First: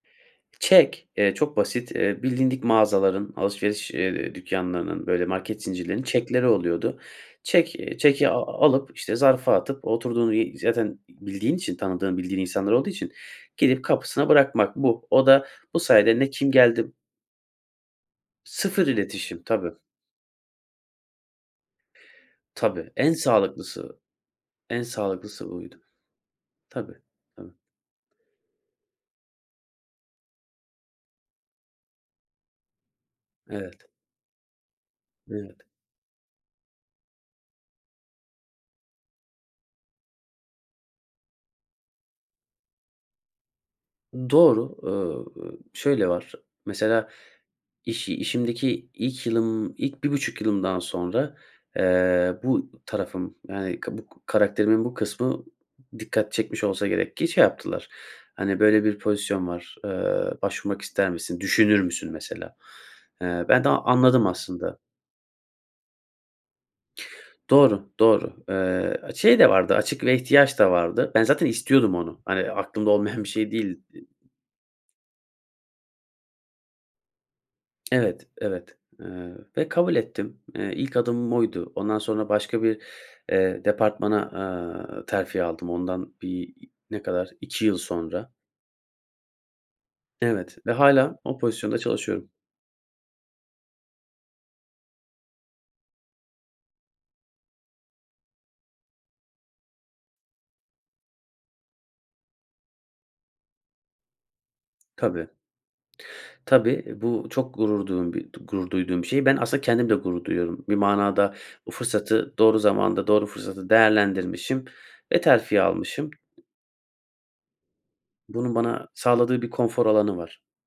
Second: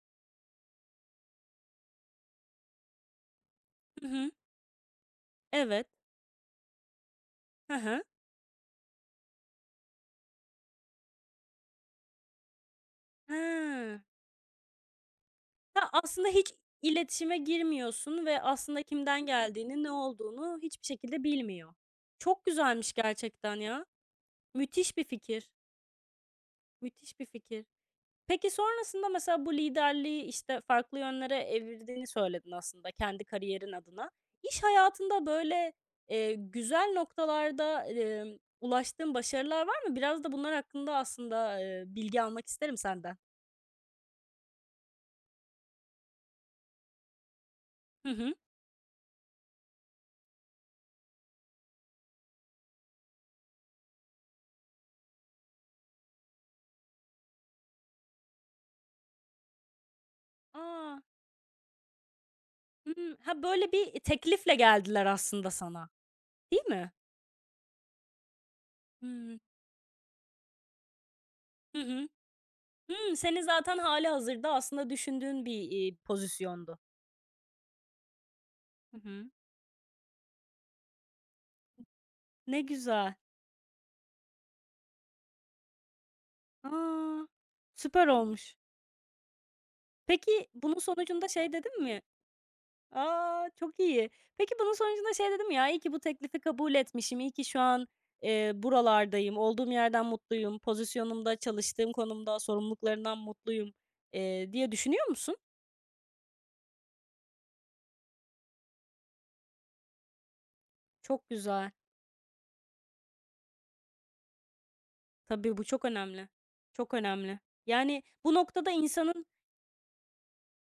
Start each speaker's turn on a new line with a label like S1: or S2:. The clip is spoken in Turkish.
S1: Çek, eee, çok basit. Eee, bilindik mağazaların, alışveriş,
S2: Hı hı.
S1: eee, dükkânlarının, böyle, market
S2: Evet.
S1: zincirlerinin çekleri oluyordu. Çek,
S2: He
S1: eee,
S2: he.
S1: çeki, aaa, alıp, işte, zarfa atıp, oturduğun y zaten bildiğin için, tanıdığın, bildiğin insanlar olduğu için, gidip
S2: Hee.
S1: kapısına bırakmak, bu. O da bu
S2: Ya,
S1: sayede,
S2: aslında
S1: ne kim
S2: hiç
S1: geldi
S2: iletişime girmiyorsun ve aslında
S1: Sıfır
S2: kimden
S1: iletişim, tabii.
S2: geldiğini, ne olduğunu hiçbir şekilde bilmiyor. Çok
S1: Tabii,
S2: güzelmiş
S1: en
S2: gerçekten ya.
S1: sağlıklısı, en
S2: Müthiş bir fikir.
S1: sağlıklısı buydu. Tabii,
S2: Müthiş bir
S1: tabii.
S2: fikir. Peki, sonrasında, mesela, bu liderliği, işte, farklı yönlere evirdiğini söyledin, aslında kendi kariyerin
S1: Evet.
S2: adına. İş hayatında
S1: Evet.
S2: böyle, eee, güzel noktalarda, emm, ulaştığın başarılar var mı? Biraz da bunlar hakkında aslında, eee, bilgi almak isterim senden.
S1: Doğru, ııı, şöyle var. Mesela, iş
S2: Hı hı.
S1: işimdeki ilk yılım, ilk 1,5 yılımdan sonra, eee, bu tarafım, yani, ka buk karakterimin bu kısmı, dikkat çekmiş olsa gerek ki, şey yaptılar, hani, böyle, bir pozisyon var, eee, başvurmak
S2: A!
S1: ister misin, düşünür müsün mesela?
S2: Hımm. Ha,
S1: Eee, ben de
S2: böyle
S1: a
S2: bir
S1: anladım
S2: teklifle
S1: aslında.
S2: geldiler aslında sana. Değil mi?
S1: Doğru, doğru. Eee, şey
S2: Hımm.
S1: de vardı, açık ve ihtiyaç da vardı. Ben zaten
S2: Hı
S1: istiyordum
S2: hı.
S1: onu. Hani, aklımda
S2: Hımm,
S1: olmayan bir
S2: senin,
S1: şey
S2: zaten
S1: değildi.
S2: hâli hazırda aslında düşündüğün bir, iii, pozisyondu.
S1: Evet, evet,
S2: Hı
S1: eee,
S2: hı.
S1: ve kabul ettim. Eee, ilk adımım oydu. Ondan sonra
S2: Ne
S1: başka bir,
S2: güzel.
S1: eee, bir departmana, aaa, terfi aldım, ondan bir ne
S2: A!
S1: kadar 2 yıl
S2: Süper
S1: sonra.
S2: olmuş. Peki,
S1: Evet ve
S2: bunun
S1: hâlâ,
S2: sonucunda
S1: o
S2: şey
S1: pozisyonda
S2: dedin mi
S1: çalışıyorum.
S2: A, çok iyi. Peki, bunun sonucunda şey dedin mi? "Ya, iyi ki bu teklifi kabul etmişim, iyi ki şu an, eee, buralardayım, olduğum yerden mutluyum, pozisyonumda, çalıştığım konumda, sorumluluklarımdan mutluyum" eee, diye düşünüyor
S1: Tabii.
S2: musun?
S1: Tabii, bu çok gurur duğum bir d gurur duyduğum bir şey. Ben, aslında kendim de gurur duyuyorum. Bir
S2: Çok
S1: manada,
S2: güzel.
S1: bu fırsatı doğru zamanda, doğru fırsatı değerlendirmişim ve
S2: Tabii,
S1: terfi
S2: bu çok
S1: almışım.
S2: önemli, çok önemli. Yani, bu
S1: Bunun,
S2: noktada
S1: bana
S2: insanın
S1: sağladığı bir konfor alanı var.